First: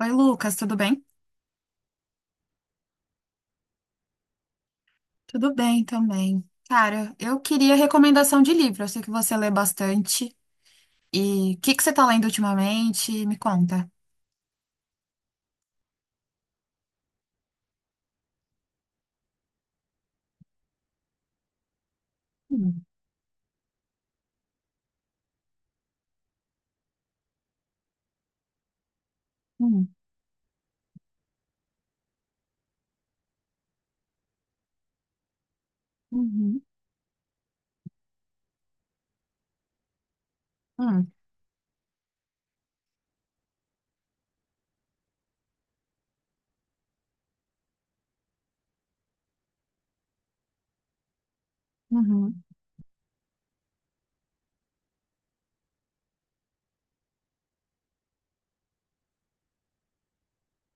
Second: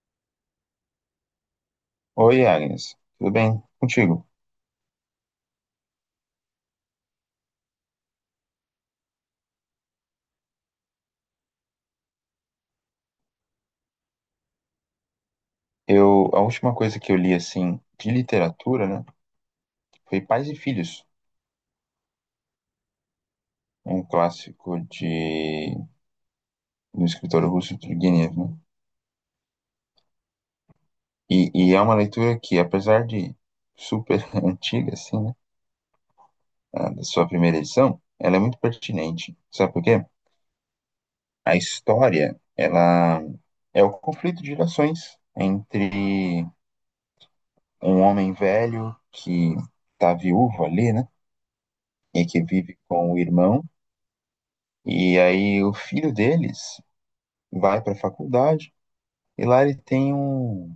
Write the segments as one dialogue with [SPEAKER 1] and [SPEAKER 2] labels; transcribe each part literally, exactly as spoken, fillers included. [SPEAKER 1] Oi, Lucas, tudo bem?
[SPEAKER 2] Oi, Agnes. Tudo bem contigo?
[SPEAKER 1] Tudo bem também. Cara, eu queria recomendação de livro. Eu sei que você lê bastante. E o que que você tá lendo ultimamente? Me conta.
[SPEAKER 2] Eu, a última coisa que eu li, assim, de literatura, né, foi Pais e Filhos,
[SPEAKER 1] Hum,
[SPEAKER 2] um clássico de, do escritor russo Turgenev, né?
[SPEAKER 1] hum,
[SPEAKER 2] E, e é uma leitura que, apesar de super antiga, assim, né,
[SPEAKER 1] uhum,
[SPEAKER 2] a da sua primeira edição, ela é muito pertinente. Sabe por quê?
[SPEAKER 1] Hum,
[SPEAKER 2] A história, ela é o conflito de gerações entre um homem velho que tá viúvo ali, né, e
[SPEAKER 1] uhum,
[SPEAKER 2] que vive com o irmão. E aí o filho deles vai para a faculdade e lá ele tem um,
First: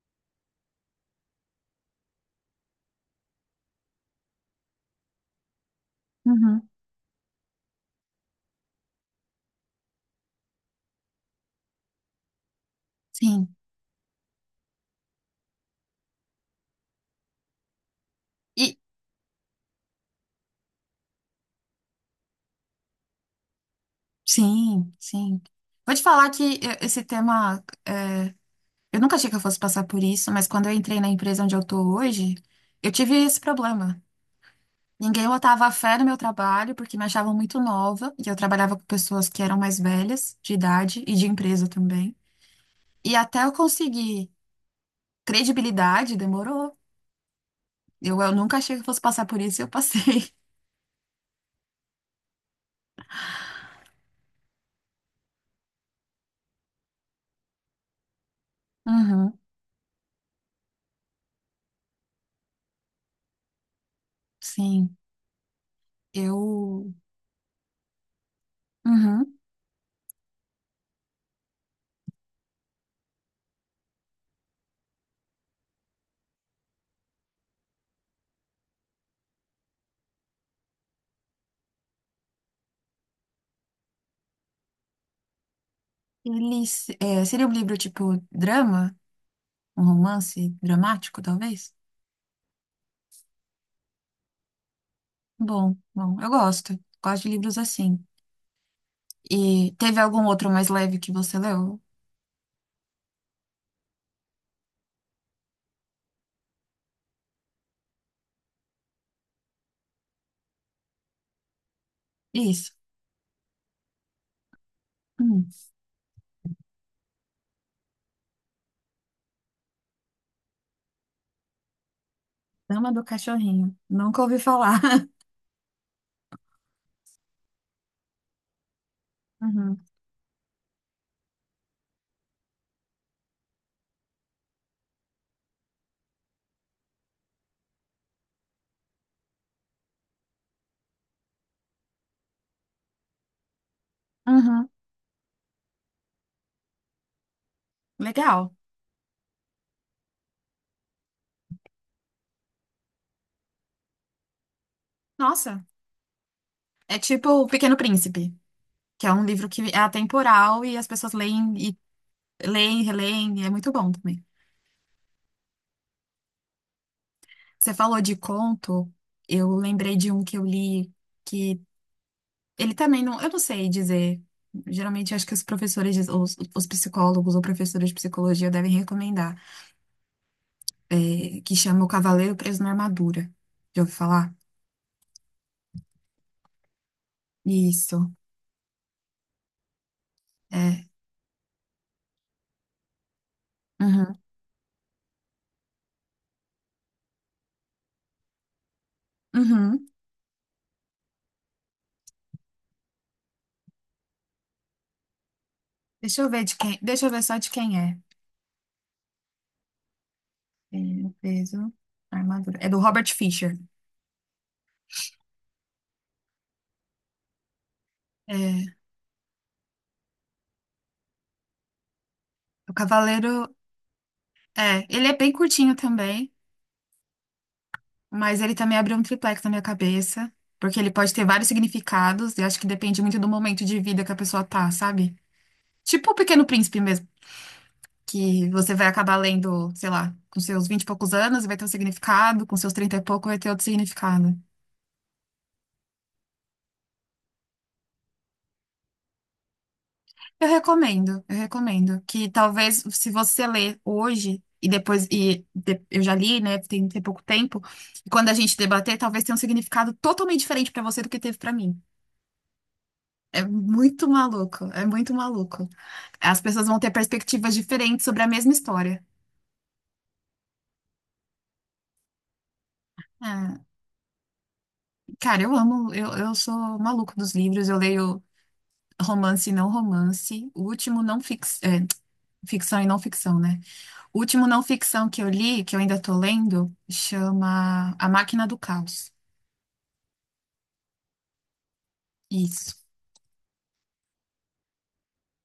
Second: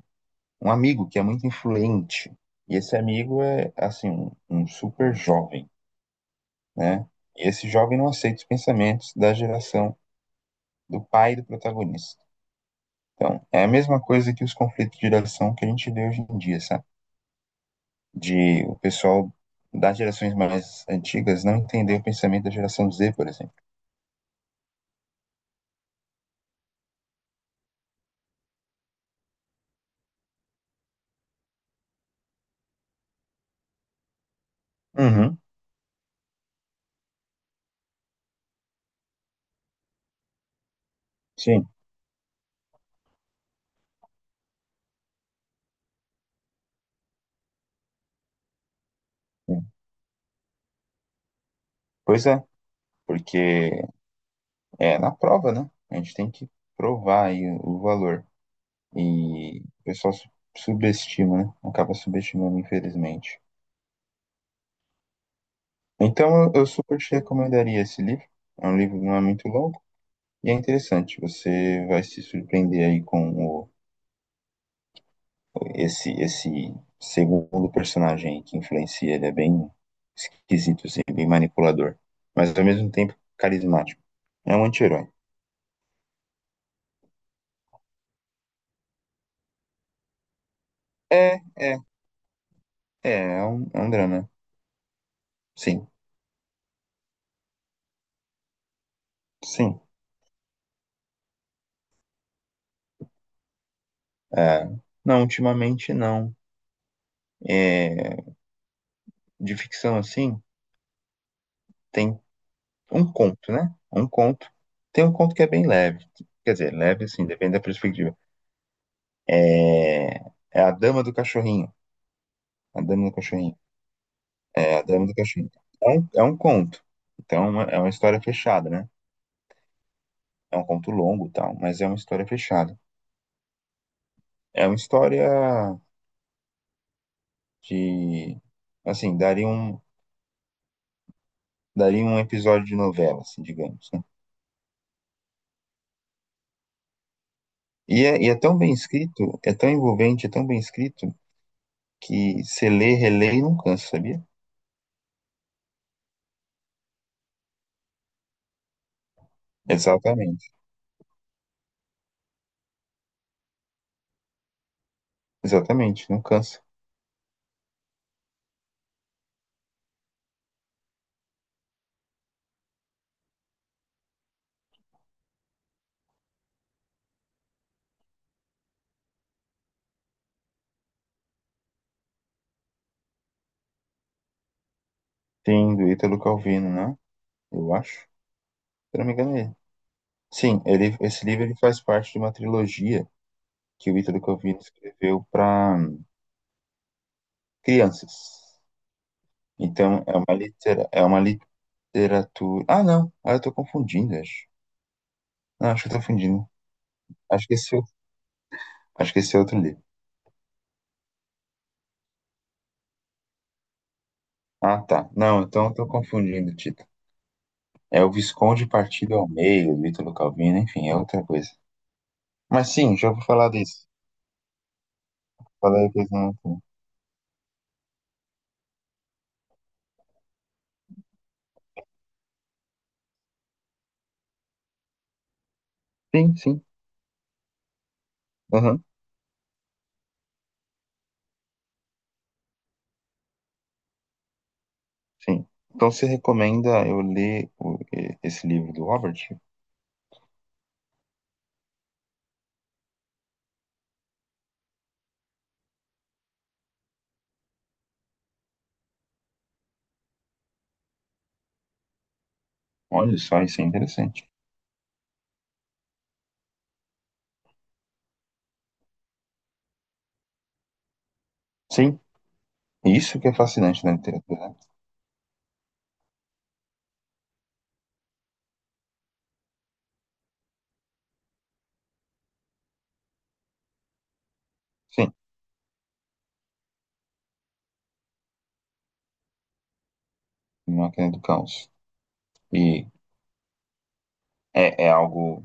[SPEAKER 2] um amigo que é muito influente. E esse amigo é, assim, um, um super jovem,
[SPEAKER 1] uhum.
[SPEAKER 2] né? E esse jovem não aceita os pensamentos da geração do pai do protagonista. Então,
[SPEAKER 1] Sim.
[SPEAKER 2] é a mesma coisa que os conflitos de geração que a gente vê hoje em dia, sabe? De o
[SPEAKER 1] E
[SPEAKER 2] pessoal das gerações mais antigas não entender o pensamento da geração Z, por exemplo.
[SPEAKER 1] sim, sim. Vou te falar que eu- esse tema, eu nunca achei que eu fosse passar por isso, mas quando eu entrei na empresa onde eu tô hoje, eu tive esse problema. Ninguém
[SPEAKER 2] Uhum,
[SPEAKER 1] botava fé no meu trabalho porque me achavam muito nova e eu trabalhava com pessoas que eram mais velhas, de idade e de
[SPEAKER 2] sim,
[SPEAKER 1] empresa também. E até eu conseguir credibilidade, demorou. Eu, eu nunca achei que fosse passar por isso e
[SPEAKER 2] sim.
[SPEAKER 1] eu passei.
[SPEAKER 2] Pois é, porque é, na prova, né? A gente tem que provar aí o valor.
[SPEAKER 1] Uhum.
[SPEAKER 2] E o pessoal su- subestima, né? Acaba subestimando, infelizmente.
[SPEAKER 1] Sim.
[SPEAKER 2] Então, eu eu
[SPEAKER 1] Eu.
[SPEAKER 2] super te recomendaria esse livro. É um livro que não é
[SPEAKER 1] Uhum.
[SPEAKER 2] muito longo e é interessante. Você vai se surpreender aí com o, esse, esse segundo personagem aí que influencia. Ele é bem esquisito, assim, bem manipulador, mas ao mesmo tempo carismático. É um anti-herói.
[SPEAKER 1] Ele, se- é, seria um livro tipo drama? Um romance dramático,
[SPEAKER 2] É,
[SPEAKER 1] talvez?
[SPEAKER 2] é, é, é um, É um drama.
[SPEAKER 1] Bom,
[SPEAKER 2] Sim,
[SPEAKER 1] bom, eu gosto. Gosto de livros assim. E
[SPEAKER 2] sim.
[SPEAKER 1] teve algum outro mais leve que você leu?
[SPEAKER 2] É, não, ultimamente não. É, de ficção assim, tem
[SPEAKER 1] Isso.
[SPEAKER 2] um conto, né? Um conto. Tem um conto que
[SPEAKER 1] Hum.
[SPEAKER 2] é bem leve. Quer dizer, leve assim, depende da perspectiva. É, É A Dama do Cachorrinho. A
[SPEAKER 1] Dama do
[SPEAKER 2] Dama do Cachorrinho.
[SPEAKER 1] Cachorrinho. Nunca ouvi
[SPEAKER 2] É,
[SPEAKER 1] falar.
[SPEAKER 2] A Dama do Cachorrinho. É um, é um conto. Então, é uma é uma história fechada, né?
[SPEAKER 1] Uhum.
[SPEAKER 2] É um conto longo, e tal, mas é uma história fechada. É uma história que, assim, daria um, daria um episódio de novela, assim, digamos, né?
[SPEAKER 1] Uhum.
[SPEAKER 2] E é, e é
[SPEAKER 1] Legal.
[SPEAKER 2] tão bem escrito, é tão envolvente, é tão bem escrito, que você lê, relê e não cansa, sabia?
[SPEAKER 1] Nossa, é tipo O Pequeno Príncipe, que é um livro que é
[SPEAKER 2] Exatamente,
[SPEAKER 1] atemporal e as pessoas leem e leem, releem, e é muito bom também.
[SPEAKER 2] exatamente, não cansa.
[SPEAKER 1] Você falou de conto, eu lembrei de um que eu li que ele também não, eu não sei dizer. Geralmente acho que os professores, diz- os, os psicólogos ou professores de psicologia devem recomendar, é, que chama O Cavaleiro Preso na Armadura. Já ouviu falar?
[SPEAKER 2] Sim, do Ítalo Calvino, né? Eu acho, se
[SPEAKER 1] Isso.
[SPEAKER 2] eu não me engano é ele. Sim,
[SPEAKER 1] É.
[SPEAKER 2] ele, esse livro ele faz parte de uma trilogia que o
[SPEAKER 1] Uhum.
[SPEAKER 2] Ítalo Calvino escreveu para crianças.
[SPEAKER 1] Uhum.
[SPEAKER 2] Então, é uma, litera, é uma literatura... Ah, não, ah, eu tô confundindo, acho. Não, acho que eu tô
[SPEAKER 1] Deixa eu ver
[SPEAKER 2] confundindo.
[SPEAKER 1] de quem. Deixa eu ver só
[SPEAKER 2] Acho
[SPEAKER 1] de
[SPEAKER 2] que esse,
[SPEAKER 1] quem
[SPEAKER 2] é o-
[SPEAKER 1] é.
[SPEAKER 2] Acho que esse é outro livro.
[SPEAKER 1] Ele peso, armadura. É do Robert Fisher.
[SPEAKER 2] Ah, tá. Não, então eu tô confundindo, Tito. É o Visconde
[SPEAKER 1] É,
[SPEAKER 2] partido ao meio, Ítalo Calvino, enfim, é outra coisa. Mas
[SPEAKER 1] o
[SPEAKER 2] sim, já vou falar
[SPEAKER 1] Cavaleiro.
[SPEAKER 2] disso.
[SPEAKER 1] É, ele é bem curtinho
[SPEAKER 2] Falar depois
[SPEAKER 1] também,
[SPEAKER 2] não.
[SPEAKER 1] mas ele também abriu um triplex na minha cabeça, porque ele pode ter vários significados, e acho que depende muito do momento de vida que a pessoa tá, sabe? Tipo o
[SPEAKER 2] Sim,
[SPEAKER 1] Pequeno
[SPEAKER 2] sim.
[SPEAKER 1] Príncipe mesmo, que você
[SPEAKER 2] Aham,
[SPEAKER 1] vai acabar lendo, sei lá, com seus vinte e poucos anos e vai ter um significado, com seus trinta e pouco vai ter outro significado.
[SPEAKER 2] sim. Então você recomenda eu ler o- e- esse livro do Robert?
[SPEAKER 1] Eu recomendo, eu recomendo que talvez se você ler hoje e depois e de- eu já li, né, tem, tem pouco tempo, e quando a gente debater, talvez tenha um significado totalmente diferente pra você do que teve pra mim.
[SPEAKER 2] Olha só,
[SPEAKER 1] É
[SPEAKER 2] isso é
[SPEAKER 1] muito
[SPEAKER 2] interessante.
[SPEAKER 1] maluco, é muito maluco. As pessoas vão ter perspectivas diferentes sobre a mesma história.
[SPEAKER 2] Sim, isso que é
[SPEAKER 1] É,
[SPEAKER 2] fascinante na literatura, né?
[SPEAKER 1] cara, eu amo, eu, eu sou maluco dos livros, eu leio romance e não romance, o último não fix, é, ficção e não ficção, né? O último não ficção
[SPEAKER 2] Sim,
[SPEAKER 1] que eu li, que eu ainda tô lendo, chama A Máquina do Caos.
[SPEAKER 2] Máquina do Caos. E
[SPEAKER 1] Isso.
[SPEAKER 2] é, é algo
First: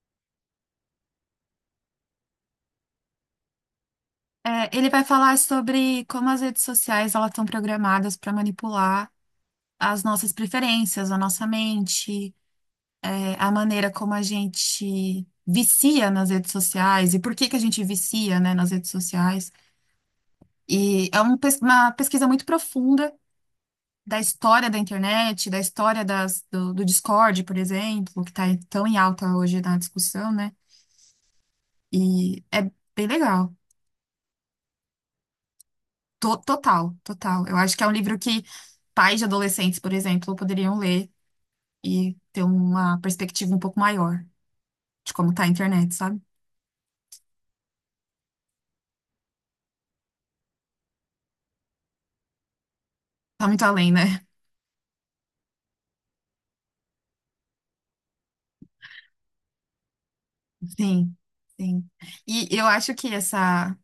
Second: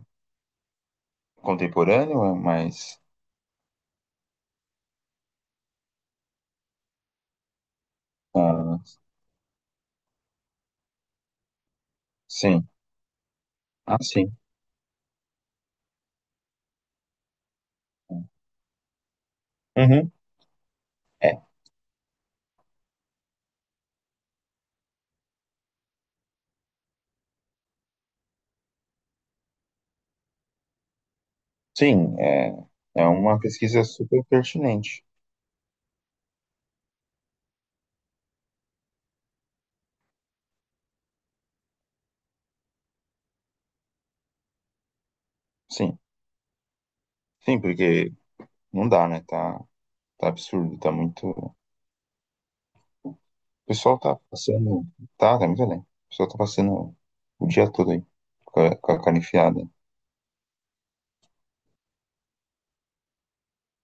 [SPEAKER 2] contemporâneo, é mais.
[SPEAKER 1] É, ele vai falar sobre como as redes sociais elas estão programadas para
[SPEAKER 2] Ah,
[SPEAKER 1] manipular as nossas preferências, a nossa mente,
[SPEAKER 2] sim.
[SPEAKER 1] é, a maneira
[SPEAKER 2] Ah,
[SPEAKER 1] como a
[SPEAKER 2] sim.
[SPEAKER 1] gente vicia nas redes sociais e por que que a gente vicia, né, nas redes sociais.
[SPEAKER 2] Uhum.
[SPEAKER 1] E é um
[SPEAKER 2] É,
[SPEAKER 1] pes- uma pesquisa muito profunda da história da internet, da história das- do, do Discord, por exemplo, que está tão em alta hoje na discussão, né?
[SPEAKER 2] sim,
[SPEAKER 1] E
[SPEAKER 2] é,
[SPEAKER 1] é bem
[SPEAKER 2] é uma
[SPEAKER 1] legal.
[SPEAKER 2] pesquisa super pertinente.
[SPEAKER 1] To- Total, total. Eu acho que é um livro que pais de adolescentes, por exemplo, poderiam ler e ter uma perspectiva um pouco maior de como tá a internet,
[SPEAKER 2] Sim,
[SPEAKER 1] sabe?
[SPEAKER 2] sim, porque não dá, né? Tá, tá absurdo, tá muito. O
[SPEAKER 1] Tá muito além,
[SPEAKER 2] pessoal tá
[SPEAKER 1] né?
[SPEAKER 2] passando. Tá, tá muito além. O pessoal tá passando o dia todo aí, com a, com a cara enfiada.
[SPEAKER 1] Sim, sim. E eu acho que essa,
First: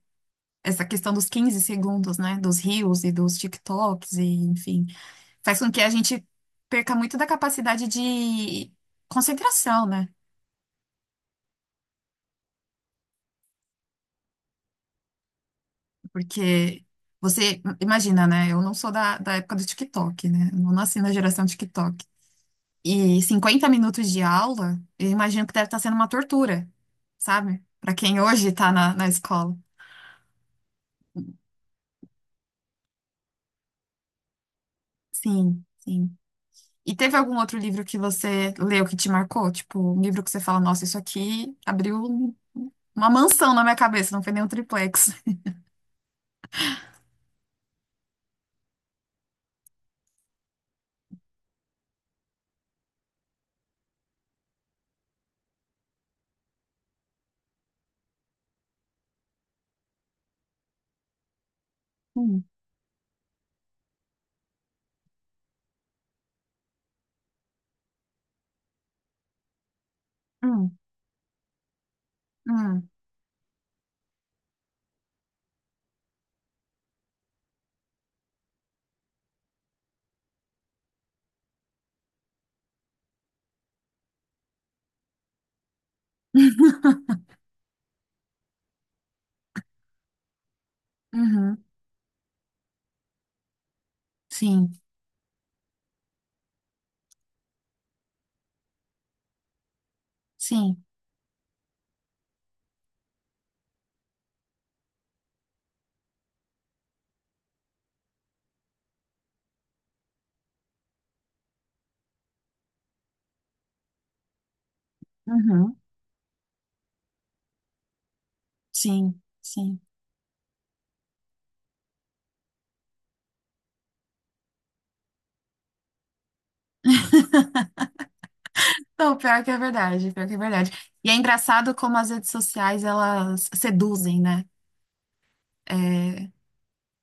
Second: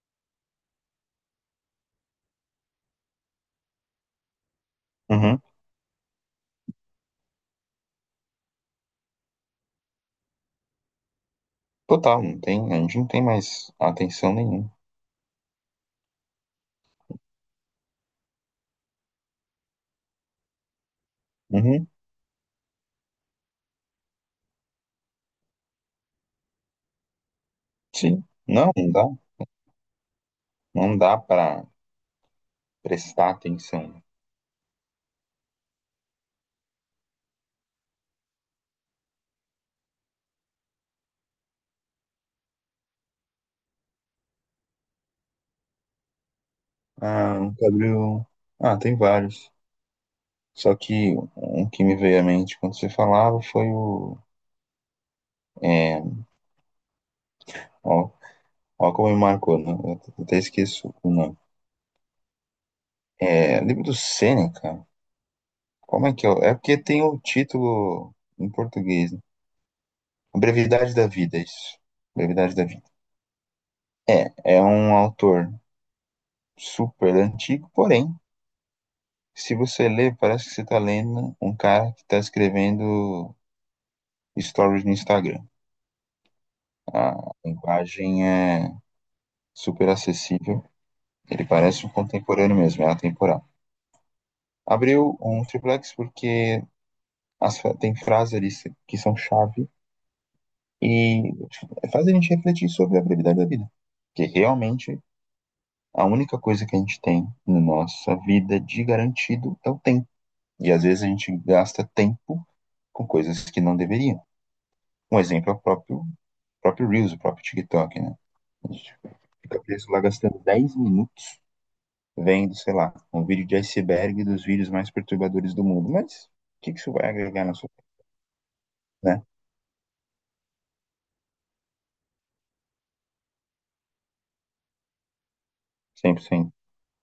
[SPEAKER 1] essa questão dos quinze segundos, né? Dos reels e dos TikToks, e, enfim,
[SPEAKER 2] Uhum.
[SPEAKER 1] faz com que a gente perca muito da capacidade de concentração, né?
[SPEAKER 2] Total, não tem, a gente não tem mais atenção nenhuma.
[SPEAKER 1] Porque você, imagina, né? Eu não sou da, da época do TikTok, né? Eu não nasci na geração
[SPEAKER 2] Uhum.
[SPEAKER 1] TikTok. E cinquenta minutos de aula, eu imagino que deve estar sendo uma tortura, sabe? Para quem
[SPEAKER 2] Sim.
[SPEAKER 1] hoje está
[SPEAKER 2] Não, não
[SPEAKER 1] na,
[SPEAKER 2] dá.
[SPEAKER 1] na escola.
[SPEAKER 2] Não dá pra prestar atenção.
[SPEAKER 1] Sim, sim. E teve algum outro livro que você leu que te marcou? Tipo, um livro que você fala, nossa, isso aqui abriu um- uma mansão na minha cabeça, não foi nem um triplex.
[SPEAKER 2] Ah, um Gabriel. Ah, tem vários. Só que um que me veio à mente quando você falava foi o. É, ó, Ó como me marcou, né? Eu até esqueço o nome.
[SPEAKER 1] Hum,
[SPEAKER 2] É, livro do Sêneca. Como é que eu... É porque tem o título em português, né? A
[SPEAKER 1] hum,
[SPEAKER 2] Brevidade da Vida, é isso. Brevidade da
[SPEAKER 1] hum.
[SPEAKER 2] Vida. É, é um autor super antigo, porém, se você lê, parece que você está lendo um cara que está escrevendo stories no Instagram. A linguagem é super acessível, ele
[SPEAKER 1] Uhum.
[SPEAKER 2] parece um contemporâneo mesmo, é atemporal.
[SPEAKER 1] Sim,
[SPEAKER 2] Abriu um triplex porque as tem frases ali que são chave
[SPEAKER 1] sim.
[SPEAKER 2] e faz a gente refletir sobre a brevidade da vida. Porque realmente a única coisa que a gente tem na nossa vida de garantido é o tempo. E às vezes a gente gasta tempo com coisas que não deveriam. Um exemplo é o
[SPEAKER 1] Uhum.
[SPEAKER 2] próprio, próprio Reels, o próprio TikTok, né? A gente
[SPEAKER 1] Sim,
[SPEAKER 2] fica
[SPEAKER 1] sim.
[SPEAKER 2] preso lá gastando dez minutos vendo, sei lá, um vídeo de iceberg dos vídeos mais perturbadores do mundo. Mas o que, que isso vai agregar na sua vida,
[SPEAKER 1] Não,
[SPEAKER 2] né?
[SPEAKER 1] pior que é verdade, pior que é verdade. E é engraçado como as redes sociais, elas seduzem, né? É,
[SPEAKER 2] cem por cento.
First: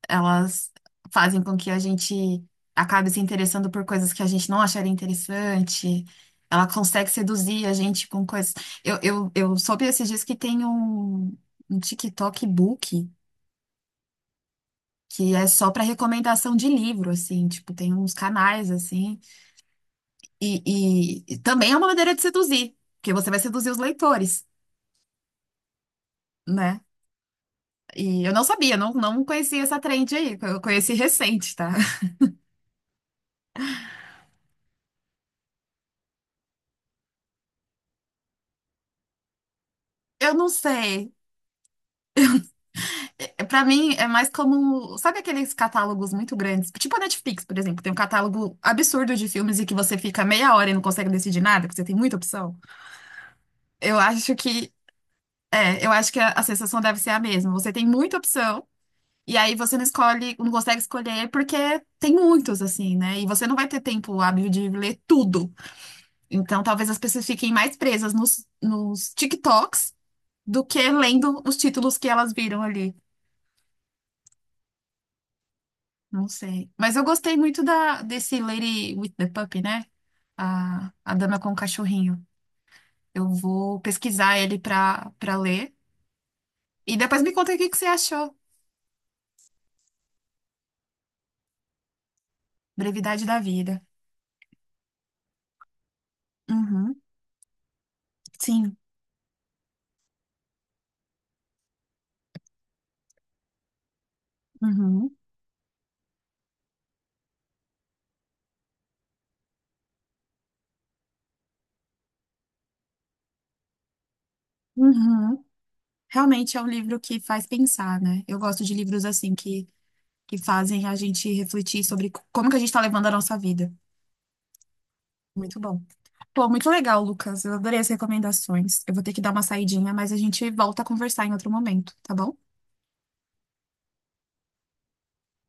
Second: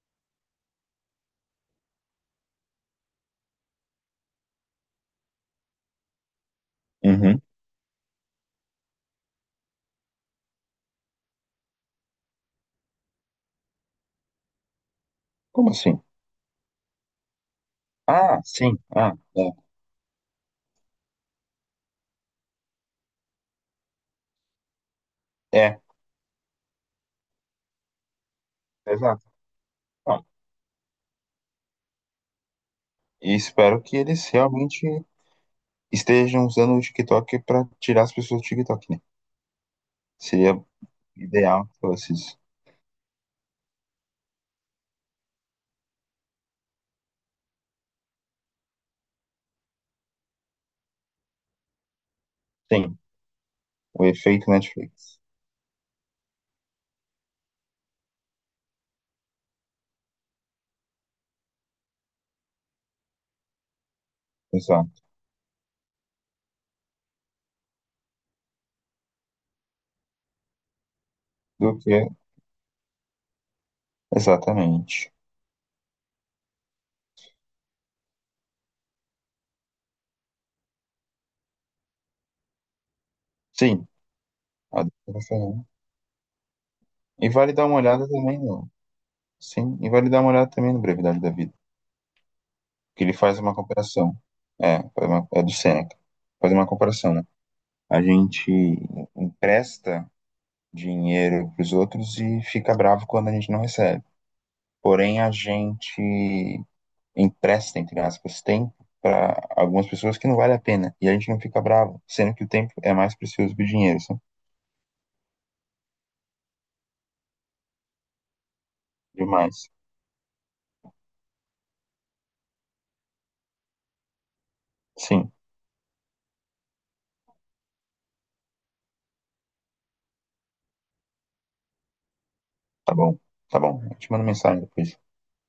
[SPEAKER 1] Elas fazem com que a gente acabe se interessando por coisas que a gente não acharia interessante. Ela consegue
[SPEAKER 2] Uhum.
[SPEAKER 1] seduzir a gente com coisas... Eu, eu, eu soube esses dias que tem um, um TikTok Book que é só
[SPEAKER 2] Como
[SPEAKER 1] para
[SPEAKER 2] assim?
[SPEAKER 1] recomendação de livro, assim. Tipo, tem uns
[SPEAKER 2] Ah,
[SPEAKER 1] canais,
[SPEAKER 2] sim. Ah,
[SPEAKER 1] assim.
[SPEAKER 2] é.
[SPEAKER 1] E, e e também é uma maneira de seduzir, porque você vai seduzir os leitores,
[SPEAKER 2] É,
[SPEAKER 1] né? E eu não sabia, não, não
[SPEAKER 2] exato.
[SPEAKER 1] conhecia essa trend
[SPEAKER 2] Ah,
[SPEAKER 1] aí, eu conheci recente, tá?
[SPEAKER 2] e espero que eles realmente estejam usando o TikTok para tirar as pessoas do TikTok, né?
[SPEAKER 1] Eu não
[SPEAKER 2] Seria
[SPEAKER 1] sei.
[SPEAKER 2] ideal que fosse isso.
[SPEAKER 1] É, Pra mim é mais como, sabe aqueles catálogos muito grandes, tipo a Netflix, por exemplo, tem um catálogo absurdo de filmes e que você fica meia hora e não consegue decidir nada, porque você tem muita opção.
[SPEAKER 2] Sim,
[SPEAKER 1] Eu
[SPEAKER 2] o
[SPEAKER 1] acho
[SPEAKER 2] efeito
[SPEAKER 1] que
[SPEAKER 2] Netflix.
[SPEAKER 1] é, eu acho que a, a sensação deve ser a mesma. Você tem muita opção e aí você não escolhe, não consegue escolher porque tem muitos assim, né? E você não vai ter tempo hábil de ler
[SPEAKER 2] Exato.
[SPEAKER 1] tudo. Então, talvez as pessoas fiquem mais presas nos, nos TikToks do que lendo os
[SPEAKER 2] Do
[SPEAKER 1] títulos
[SPEAKER 2] que?
[SPEAKER 1] que elas viram ali.
[SPEAKER 2] Exatamente.
[SPEAKER 1] Não sei. Mas eu gostei muito da, desse Lady with the Puppy, né? A, a Dama com o Cachorrinho. Eu vou
[SPEAKER 2] Sim,
[SPEAKER 1] pesquisar ele
[SPEAKER 2] a do que
[SPEAKER 1] pra,
[SPEAKER 2] eu tô
[SPEAKER 1] pra
[SPEAKER 2] falando.
[SPEAKER 1] ler. E depois
[SPEAKER 2] E
[SPEAKER 1] me
[SPEAKER 2] vale
[SPEAKER 1] conta o
[SPEAKER 2] dar
[SPEAKER 1] que
[SPEAKER 2] uma
[SPEAKER 1] que você
[SPEAKER 2] olhada
[SPEAKER 1] achou.
[SPEAKER 2] também no. Sim, e vale dar uma olhada também no Brevidade da Vida. Que ele
[SPEAKER 1] Brevidade da
[SPEAKER 2] faz uma
[SPEAKER 1] Vida.
[SPEAKER 2] comparação. É, faz uma- é do Seneca. Faz uma
[SPEAKER 1] Uhum,
[SPEAKER 2] comparação, né? A gente
[SPEAKER 1] sim.
[SPEAKER 2] empresta dinheiro para os outros e fica bravo quando a gente não recebe.
[SPEAKER 1] Uhum,
[SPEAKER 2] Porém, a gente empresta, entre aspas, tempo para algumas pessoas que não vale a pena. E a gente não fica bravo, sendo que o tempo é mais precioso que o dinheiro, sabe?
[SPEAKER 1] uhum. Realmente é um livro que faz pensar, né? Eu gosto de livros assim que,
[SPEAKER 2] Demais.
[SPEAKER 1] que fazem a gente refletir sobre c- como que a gente está levando a nossa vida.
[SPEAKER 2] Sim,
[SPEAKER 1] Muito bom. Pô, muito legal, Lucas. Eu adorei as recomendações. Eu vou ter que dar uma saidinha, mas a gente volta a conversar em outro momento, tá bom?
[SPEAKER 2] tá bom. Tá bom. Eu te mando mensagem depois.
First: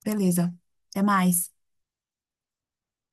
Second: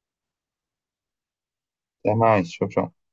[SPEAKER 1] Beleza. Até mais.
[SPEAKER 2] Até mais. Tchau, tchau.